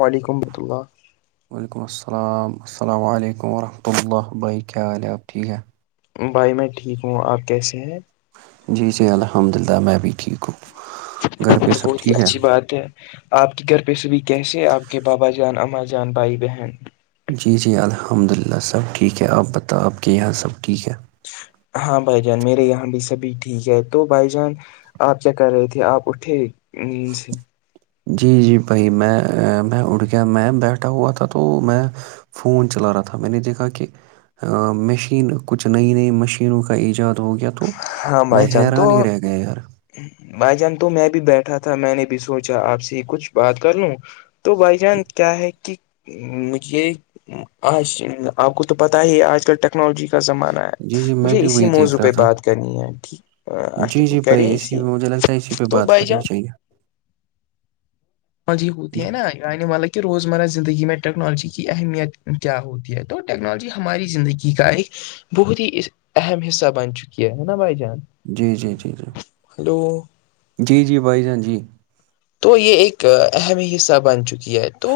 وعلیکمحمۃ اللہ وعلیکم السلام السلام علیکم ورحمۃہ اللہ بھائی کیا حال ہیں آپ ٹھیک ہے بھائی میں ٹھیک ہوں آپ کیسے ہیں جی جی الحمد للہ میں بھی ٹھ ہوں گھر پہ سب بہت ہی ٹھیک ہے اچھی بات ہے آپ کی گھر پہ سبھی کیسے آپ کے بابا جان اما جان بھائی بہن جی جی الحمد للہ سب ٹھیک ہے آپ بتاؤ آپ کے یہاں سب ٹھیک ہے ہاں بھائی جان میرے یہاں بھی سبھی ٹھیک ہے تو بھائی جان آپ کیا کر رہے تھے آپ اٹھے اند سے جی جی بھائی میں میں اھ گیا میں بیٹھا ہوا تھا تو میں فون چلا رہا تھا میں نے دیکھا کہ مشین کچھ نئی نئی مشینوں کا ایجاد ہو گیا تو ہاں میں بھائی جان حیران ہی تو رہ گیا یار بھائی جان تو میں بھی بیٹھا تھا میں نے بھی سوچا آپ سے کچھ بات کر لوں تو بھائی جان کیا ہے کہ مجھے آج آپ کو تو پت ہی آج کل ٹائم ٹیکنالوجی کا زمانہ جی ہے جی میں مجھے بھی اسی وہی موضوع دیکھ رہا پہ تھا بات کرنی ہے جی جی کر بھائی اسی اسسی پہ مجھے لگتا ہے اسی پہ تو بات بائی کرنی جان چاہیے مجی ہوتی جی ہے نا والا کہ روزمرہ زندگی میں ٹیکنالوجی کی اہمیت کیا ہوتی ہے تو ٹیکنالوجی ہماری زندگی کا ایک بہت ہی اہم حصہ بن چکی ہے ہے نا بھائی جان جی جی جی جی ہلو جی جی بھائی جان جی تو یہ ایک اہمی ہی حصہ بن چکی ہے تو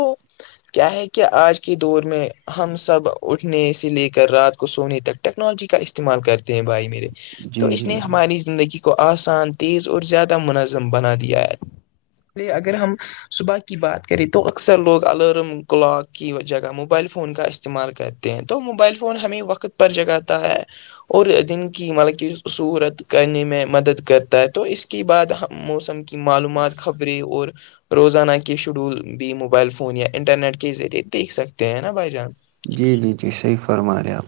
کیا ہے کہ آج کی دور میں ہم سب اٹھنے سے لے کر رات کو سونے تک ٹیکنالوجی کا استعمال کرتے ہیں بھائی میرے تو جی اس نے جی جی ہماری زندگی کو آسان تیز اور زیادہ منظم بنا دیا ہے اگر ہم صبح کی بات کریں تو اکثر لوگ الارم کلاک کی جگہ موبائل فون کا استعمال کرتے ہیں تو موبائل فون ہمیں وقت پر جگاتا ہے اور دن کی مطلب کہ صورت کرنے میں مدد کرتا ہے تو اس کے بعد ہم موسم کہ معلومات خبریں اور روزانہ کے شیڈول بھی موبائل فون یا انٹرنیٹ کے ذریعے دیکھ سکتے ہیں نا بھائی جان جی جی جی صحیح فرما رہے آپ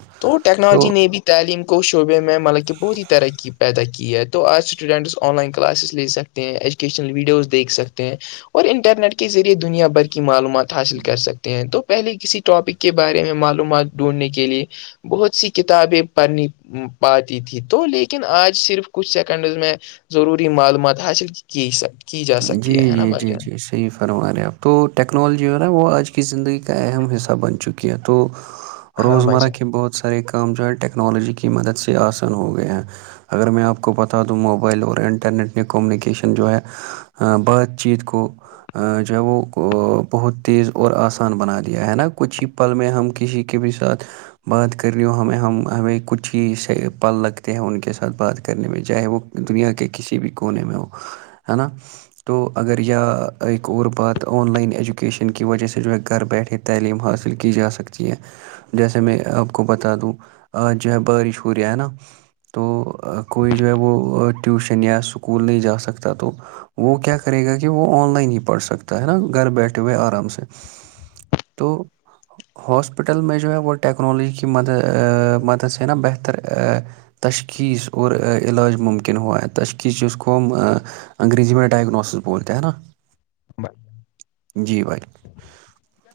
تو ٹیکنالوجی نے بھی تعلیم کو شعبے میں مطاک بہت ہی ترقی پیدا کی ہے تو آج اسٹوڈنٹس آن لائن کلاسز لے سکتے ہیں ایجوکیشنل ویڈیوز دیکھ سکتے ہیں اور انٹرنیٹ کے ذریعے دنیا بھر کی معلومات حاصل کر سکتے ہیں تو پہلے کسی ٹاپک کے بارے میں معلومات ڈھونڈنے کے لیے بہت سی کتابیں پڑھنی پاتی تھی تو لیکن آج صرف کچھ سیکنڈز میں ضروری معلومات حاصل کی کی جا جی سکتی ہے ہے نا جی بھائی جی جان جی صحیح فرما رہے آپ تو ٹیکنالوجی جو ہے نا وہ آج کی زندگی کا اہم حصہ بن چکی ہے تو [inaudible] روزمرہ جان کے بہت سارے کام جو ہے ٹیکنالوجی کی مدد سے آسان ہو گئے ہیں اگر میں آپ کو بتا دوں موبائل اور انٹرنیٹ نے کمونیکیشن جو ہے بات چیت کو جو ہے وہ بہت تیز اور آسان بنا دیا ہے نا کچھ ہی پل میں ہم کسی کے بھی ساتھ بات کر رہی ہوں ہمیں ہم ہمیں کچھ ہی سے ہاں پل لگ ہیں ان کے ساتھ بات کرنے میں چاہے وہ دنیا کے کسی بھی کونے میں ہو ہے نا تو اگریا ایک اور بات آن لائن ایجوکیشن کی وجہ سے جو ہے گھر بیٹھے تھے تعلیم حاصل کی جا سکتی ہے جیسے میں آپ کو بتا دوں آج جو ہے بارش ہو رہی ہے نا تو کوئی جو ہے وہ ٹیوشن یا اسکول نہیں جا سکتا تو وہ کیا کرے گا کہ وہ آن لائن ہی پڑھ سکتا ہے نا گھر بیٹھے ہوئے آرام سے [inaudible] ہاسپٹل میں جو ہے وہ ٹیکنالوجی کی مدد سے نا بہتر تشخیص اور علاج ممکن ہوا ہے تشخیصی اس قوم انگریزی می ڈائگنس بولتے ہیں ہے نا [inaudible] جی بھائی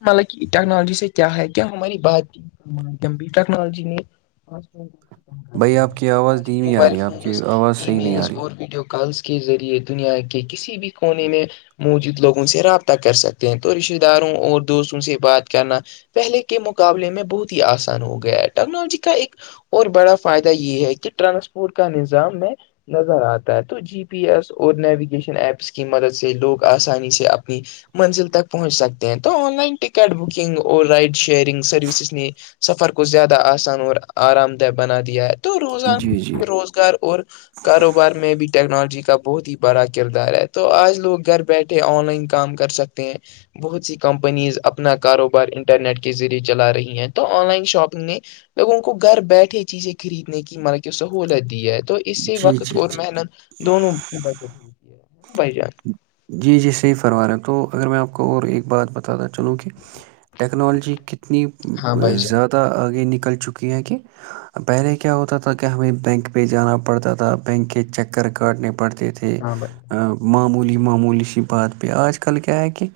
مطلب کہ ٹیکنالوجی سے کیا ہے کیا ہماری بات چیم بھی ٹیکنالوجی نے تم بھائی آپ کی آواز آج دھیمی آ موبائل رہی ہے آپ کی فونز آواز ای صحیح نہیں آ میلز رہی اور ویڈیو کالز کے ذریعے دنیا کے کسی کسی بھی کونے میں موجود لوگوں سے رابطہ کر سکتے ہیں تو رشتے داروں اور دوستوں سے بات کرنا پہلے کے مقابلے میں بہت ہی آسان ہو گیا ہے ٹیکنالوجی کا ایک اور بڑا فائدہ یہ ہے کہ ٹرانسپورٹ کا نظام میں نظر آتا ہے تو جی پی ایس اور نیویگیشن ایپس کی مدد سے لوگ آسانی سے اپنی منزل تک پہنچ سکتے ہیں تو آن لائن ٹکٹ بکنگ اور رائڈ شیئرنگ سروسز نے سفر کو زیادہ آسان اور آرام دہ بنا دیا ہے تو جی جی روزانہ روزگار اور کاروبار میں بھی ٹیکنالوجی کا بہت ہی بڑا کردار ہے تو آج لوگ گھر بیٹھے آن لائن کام کر سکتے ہیں بہت ہیی کمپنیز اپنا کاروبار انٹرنیٹ کے ذریعے چلا رہی ہیں تو آن لائن شاپنگ نے لوگوں کو گھر بیٹھے چیزیں خریدنے کی مطب کی سہولت دی ہے تو اسی جی وقت جی اور جی محنت دونوں کی بچت ہوتی ہےا بھائی جان جی جی صحیح فرما رہے ہیں تو اگر میں آپ کو اور ایک بات بتا تھا چلوں کہ ٹیکنالوجی کتنی ہاں بھائی جان زیادہ آگ یہ نکل چکی ہے کہ پہلے کیا ہوتا تھا کہ ہمیں بینک پہ جانا پڑ پڑتا تھا بینک کے چکر کاٹنے پڑتے تھے ہاں بھائی معمولی معمولیش بات پہ آج کل کیا ہے کہ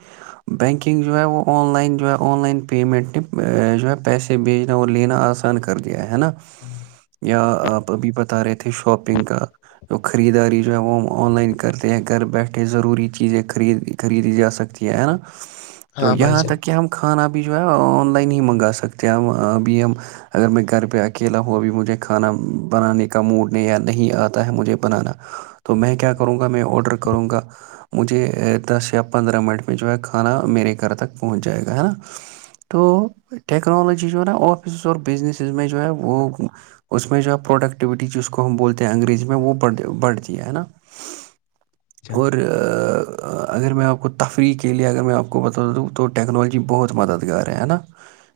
بینکنگ جو ہے وہ آن لائن جو ہے آن لائن پیمنٹ نے جو ہے پیسے بھیجنا اور لینا آسان کر لیا ہے نا جان یا آپ ابھی بتا رہے تھے شاپنگ کا جو خریداری جو ہے وہ ہم آن لائن کرتے ہیں گھر بیٹھے ضروری چیزیں خرید خریدی جا سکتی ہے نا [inaudible] تو یہاں جان تک کہ ہم کھانا بھی جو ہے آن لائن ہی منگا سکتے ہیں ہم ابھی ہم اگر میں گھر پہ اکیلا ہوں بھی مجھے کھانا بنانے کا موڈ یا نہیں آتا ہے مجھے بنانا تو میں کیا کروں گا میں آڈر کروں گا مجھے دس یا پندرہ منٹ میں جو ہے کھانا میرے گھر تک پہنچ جائے گا ہے نا تو ٹیکنالوجی جو ہے نا آفسز اور بزنسز میں جو ہے وہ اس میں جو ہے پروڈکٹیوٹی کو ہم بولتے ہیں انگریزی میں وہڑ بڑھتی ہے ہے نا اور اگر میں آپ کو تفریح کے لیے اگر میں آپ کو بتا دوں تو ٹیکنالوجی بہت مددگار ہے نا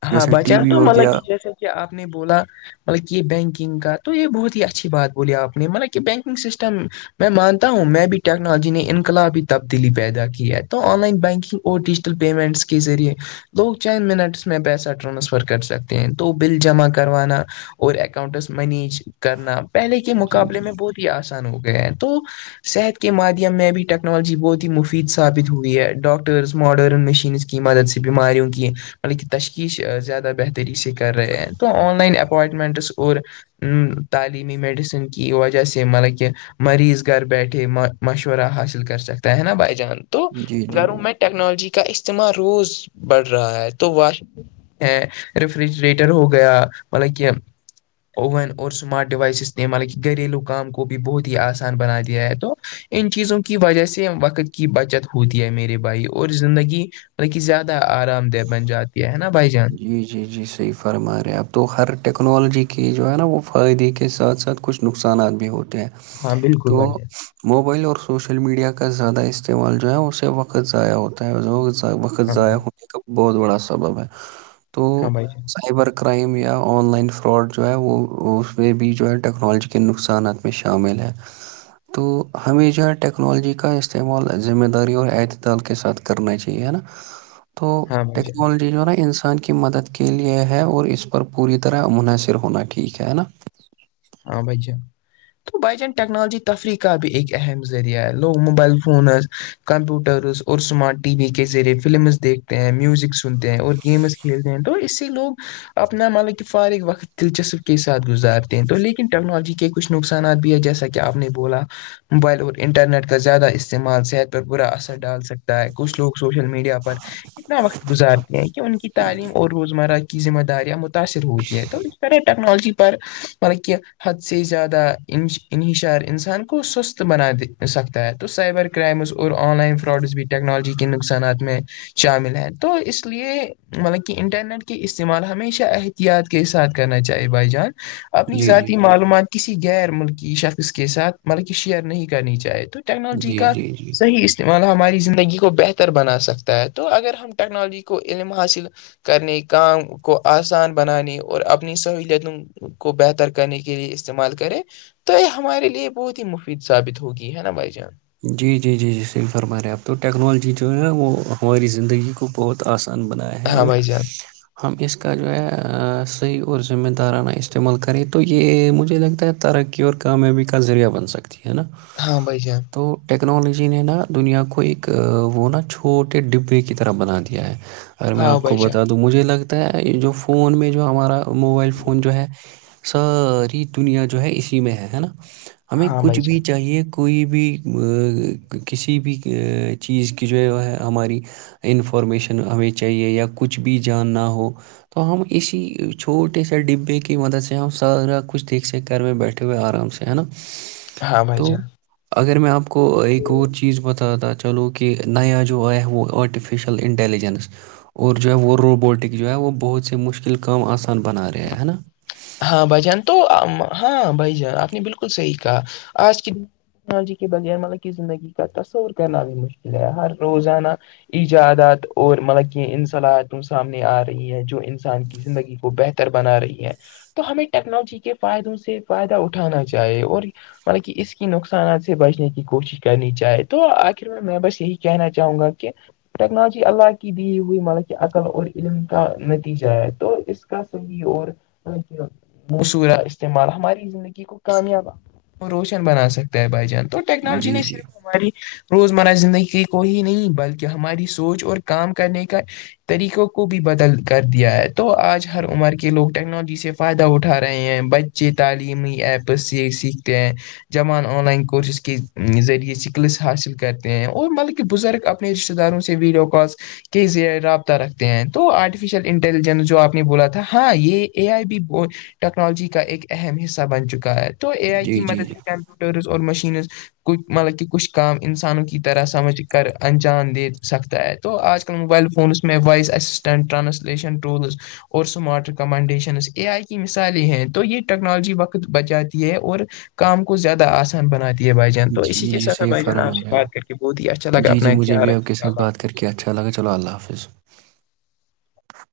ہاں جیسے ٹی بچان وی تو ہو مطلب گیا کہ جیسے کہ آپ نے بولا مطلب کہ یہ بینکنگ کا تو یہ بہت ہی اچھی بات بولی آپ نے مطلب کہ بینکنگ سسٹم میں مانتا ہوں میں بھی ٹیکنالوجی نے انقلاب تبدیلی پیدا کی ہے تو آن لائن بینکنگ اور ڈیجیٹل پیمنٹس کے ذریعے لوگ چند منٹس میں پیسہ ٹرانسفر کر سکتے ہیں تو بل جمع کروانا اور اکاؤنٹس منیج کرنا پہلے کے مقابلے میں بہت ہی آسان ہو گیا ہیں تو صحت کے مادھیم میں بھی ٹیکنالوجی بہت ہی مفید ثابت ہوئی ہے ڈاکٹرس ماڈرن مشینس کی مدد سے بیماریوں کی بکہ تشخیش زیادہ بہتری سے کر رہے ہیں تو آن لائن اپوائنٹمنٹس اور ا تعلیمی میڈیسن کی وجہ سے مطلب کہ مریض گھر بیٹھے مشورہ حاصل کر سکتا ہے نا بھائی جان تو جی جی گھروں میںں ٹیکنالوجی کا استعمال روز بڑھ رہا ہے تو واشگ ہے ریفریجریٹر ہو گیا مطلب کہ اوون اور سمارٹ ڈیوائس اس نے ہمل کہ گھریلو کام کو بھی بہت ہی آسان بنا دیا ہے تو ان چیزوں کی وجہ سے وقت کی بچت ہوتی ہے میرے بھائی اور زندگی بی زیادہ آرام دہ بن جاتی ہے نا بھائی جان جی جی جیر صحیح فرما رہے ہیں اب تو ہر ٹیکنالوجی کی جو ہے نا وہ فائدے کے ساتھ ساتھ کچھ نقصانات بھی ہوتے ہیں ہاں بالکل تو بھائی جان موبائل اور سوشل میڈیا کا زیادہ استعمال جو ہے اسے وقت ضائع ہوتا ہے وقت ہاں ضائع بھائی ہونے کا بہت بڑا سبب ہے تو ہاں بھائی جان سائبر کا کرائم یا آن لائن فراڈ جو ہے وہ اس میں بھی جو ہے ٹیکنالوجی کے نقصانات میں شامل ہے تو ہمیشہ ٹیکنالوجی کا استعمال ذمہ داری اور اعت دال کے ساتھ کرنا چاہیے ہے نا تو ہاں بھائی جان ٹیکنالوجی جو ہے نا انسان انسان کی مدد کے لیے ہے اور اس پر پوری طرح منحصر ہونا ٹھیک ہے نا ہاں بھائی ج تو بائی چان ٹیکنالوجی تفریح کا بھی ایک اہم ذریعہ ہے لوگ موبائل فونز کمپیوٹرس اور اسمارٹ ٹی وی کے ذریعے فلمز دیکھتے ہیں میوزک سنتے ہیں اور گیمز کھیلتے ہیں تو اس سے لوگ اپنا مطلب کہ فارغ وقت دلچسپ کے ساتھ گزارتے ہیں تو لیکن ٹیکنالوجی کے کچھ نقصانات بھی ہے جیسا کہ آپ نے بولا موبائل اور انٹرنیٹ کا زیادہ استعمال صحت پر برا اثر ڈال سکتا ہے کچھ لوگ سوشل میڈیا پر اتنا وقت گزارتے ہیں کہ ان کی تعلیم اور روزمرہ کی ذمہ داریاں متاثر ہوتی ہے تو س ٹیکنالجی پر مطلب کی حد سے زیادہ انحشار انسان کو سست بناے سکتا ہے تو سائبر کے کرائمز اور آن لائن فراڈس بھی ٹیکنالوجی کے نقصانات میں شامل ہیں تو اس لیے مطلب کہ انٹرنیٹ کے استعمال ہمیشہ احتیاط کے ساتھ کرنا چاہیے بھائی جان اپنی جی ذاتی معلومات کسی غیر ملکی شخص کے ساتھ مطلب کہ شیئر نہیں کرنی چاہے تو ٹیکنالوجی جی جی کا جی جی صحی ما ہماری زندگی کو بہتر بنا سکتا ہے تو اگر ہم ٹیکنالوجی کو علم حاصل کرنے کام کو آسان بنانے اور اپنی سہولتوں کو بہتر کرنے کے لیے استعمال کریں تو یہ ہمارے لیے بہت ہی مفید ثابت ہوگی ہے نا بھائی جان جی جی جی جی سل فرما رہے ہیں اپ تو ٹیکنالوجی جو ہےا وہ ہماری زندگی کو بہت آسان بنایا ہے ہیں ہاں اور بھائی جان ہم اس کا جو ہے صحیح اور ذمہ دارانہ استعمال کریں تو یہ مجھے لگتا ہے ترقی اور کامیابی کا ذریعہ بن سکتی ہے نا ہاں بھائی جان تو ٹیکنالوجی نے نا دنیا کو ایک وہ نا چھوٹے ڈبے کی طرح بنا دیا ہے اگر میں ہاں آپ کو بھائی جان بتا دوں مجھے لگتا ہے جو فون میں جو ہمارا موبائل فون جو ہے ساری دنیا جو ہے اسی میں ہے ہے نا ہمیں ہاں بھائی کچھ جان بھی چاہیے کوئی بھی کسی بھی چیز کی جو ہے وہ ہے ہماری انفارمیشن ہمیں چاہیے یا کچھ بھی جاننا ہو تو ہم اسی چھوٹے سے ڈبے کی مدد سے ہم سارا کچھ دیکھ سیکھ کر میں بیٹھ کرئے آ س سےنت ہاں بھائی جان اگر میں آپ کو ایک اور چیز بتاا تو چلو کہ نیا جو آیا وہ آرٹیفیشل انٹیلیجنس اور جو ہے وہ روبوٹک جو ہے وہ بہت سے مشکل کام آسان بنا رہے ہے نا ہاں بھائی جان تو ہاں بھائی جان آپ نے بالکل صحیح کہا آج کے د ٹیکنالوجی کے بغیر مطلب کی زندگی کا تصور کرنا بھی مشکل ہے ہر روزانہ ایجادات اور ملکی ان صلاحیتوں سامنے آ رہی ہیں جو انسان کی زندگی بہتر بنا رہی ہے تو ہمیں ٹیکنالوجی کے فائدوں سے فائدہ اٹھانا چاہیے اور مطب کہ اس کی نقصانات سے بچنے کی کوشش کرنی چاہے تو آخر میں میں بس یہی کہنا چاہوں گا کہ ٹیکنالوجی اللہ کی دی ہوئی ملب کہ عقل اور علم کا نتیجہ ہے تو اس کا س کی اور موسورا استعمال ہماری زندگی کو کامیاب روشن بنا سکتا ہے بھائی جان تو ٹیکنالوجی جی نے جی صرف ہماری روزمرہ زندگی کو ہی نہیں بلکہ ہماری سوچ اور کام کرنے کا طریقوں کو بھی بدل کر دیا ہے تو آج ہر عمر کے لوگ ٹیکنالوجی سے فائدہ اٹھا رہے ہیں بچے تعلیمی ایپس سیکھتے ہیں جوان آن لائن کورسز کے ذریعے سکلس حاصل کرتے ہیں اور مطلب کہ بزرگ اپنے رشتے داروں سے ویڈیو کس کے رابطہ رکھتے ہیں تو آرٹیفیشل انٹیلیجنس جو آپ نے بولا تھا ہاں یہ اے آئی بی ٹیکنالوجی کا ایک اہم حصہ بن چکا ہے تو اے آئی کی جی جی مدد سے ٹر اور مشینز کھ مطلب کہ کچھ کام انسانوں کی طرح سمجھ کر انجان دے سکتا ہے تو آج کل موبائل فونس م میں وائس ایسسٹنٹرانسلیشن ولز اور سمارٹ ریکمنڈیشن آئی مثالیں ہیں تو یہ ٹیکنالوجی وقت بچ جاتی ہے اور کام کو زیادہ آسان بنا دیا ہے بھ جان جی تو اسی جی کے جی ساتھ صحیح بھائی جان آپ فرما سے رہے ہیں بات کر کے بہت ہی اچھا لگا اپنا خ رکے گا اللہ حافظ کیا اچھاگ چلو اللہ حافظ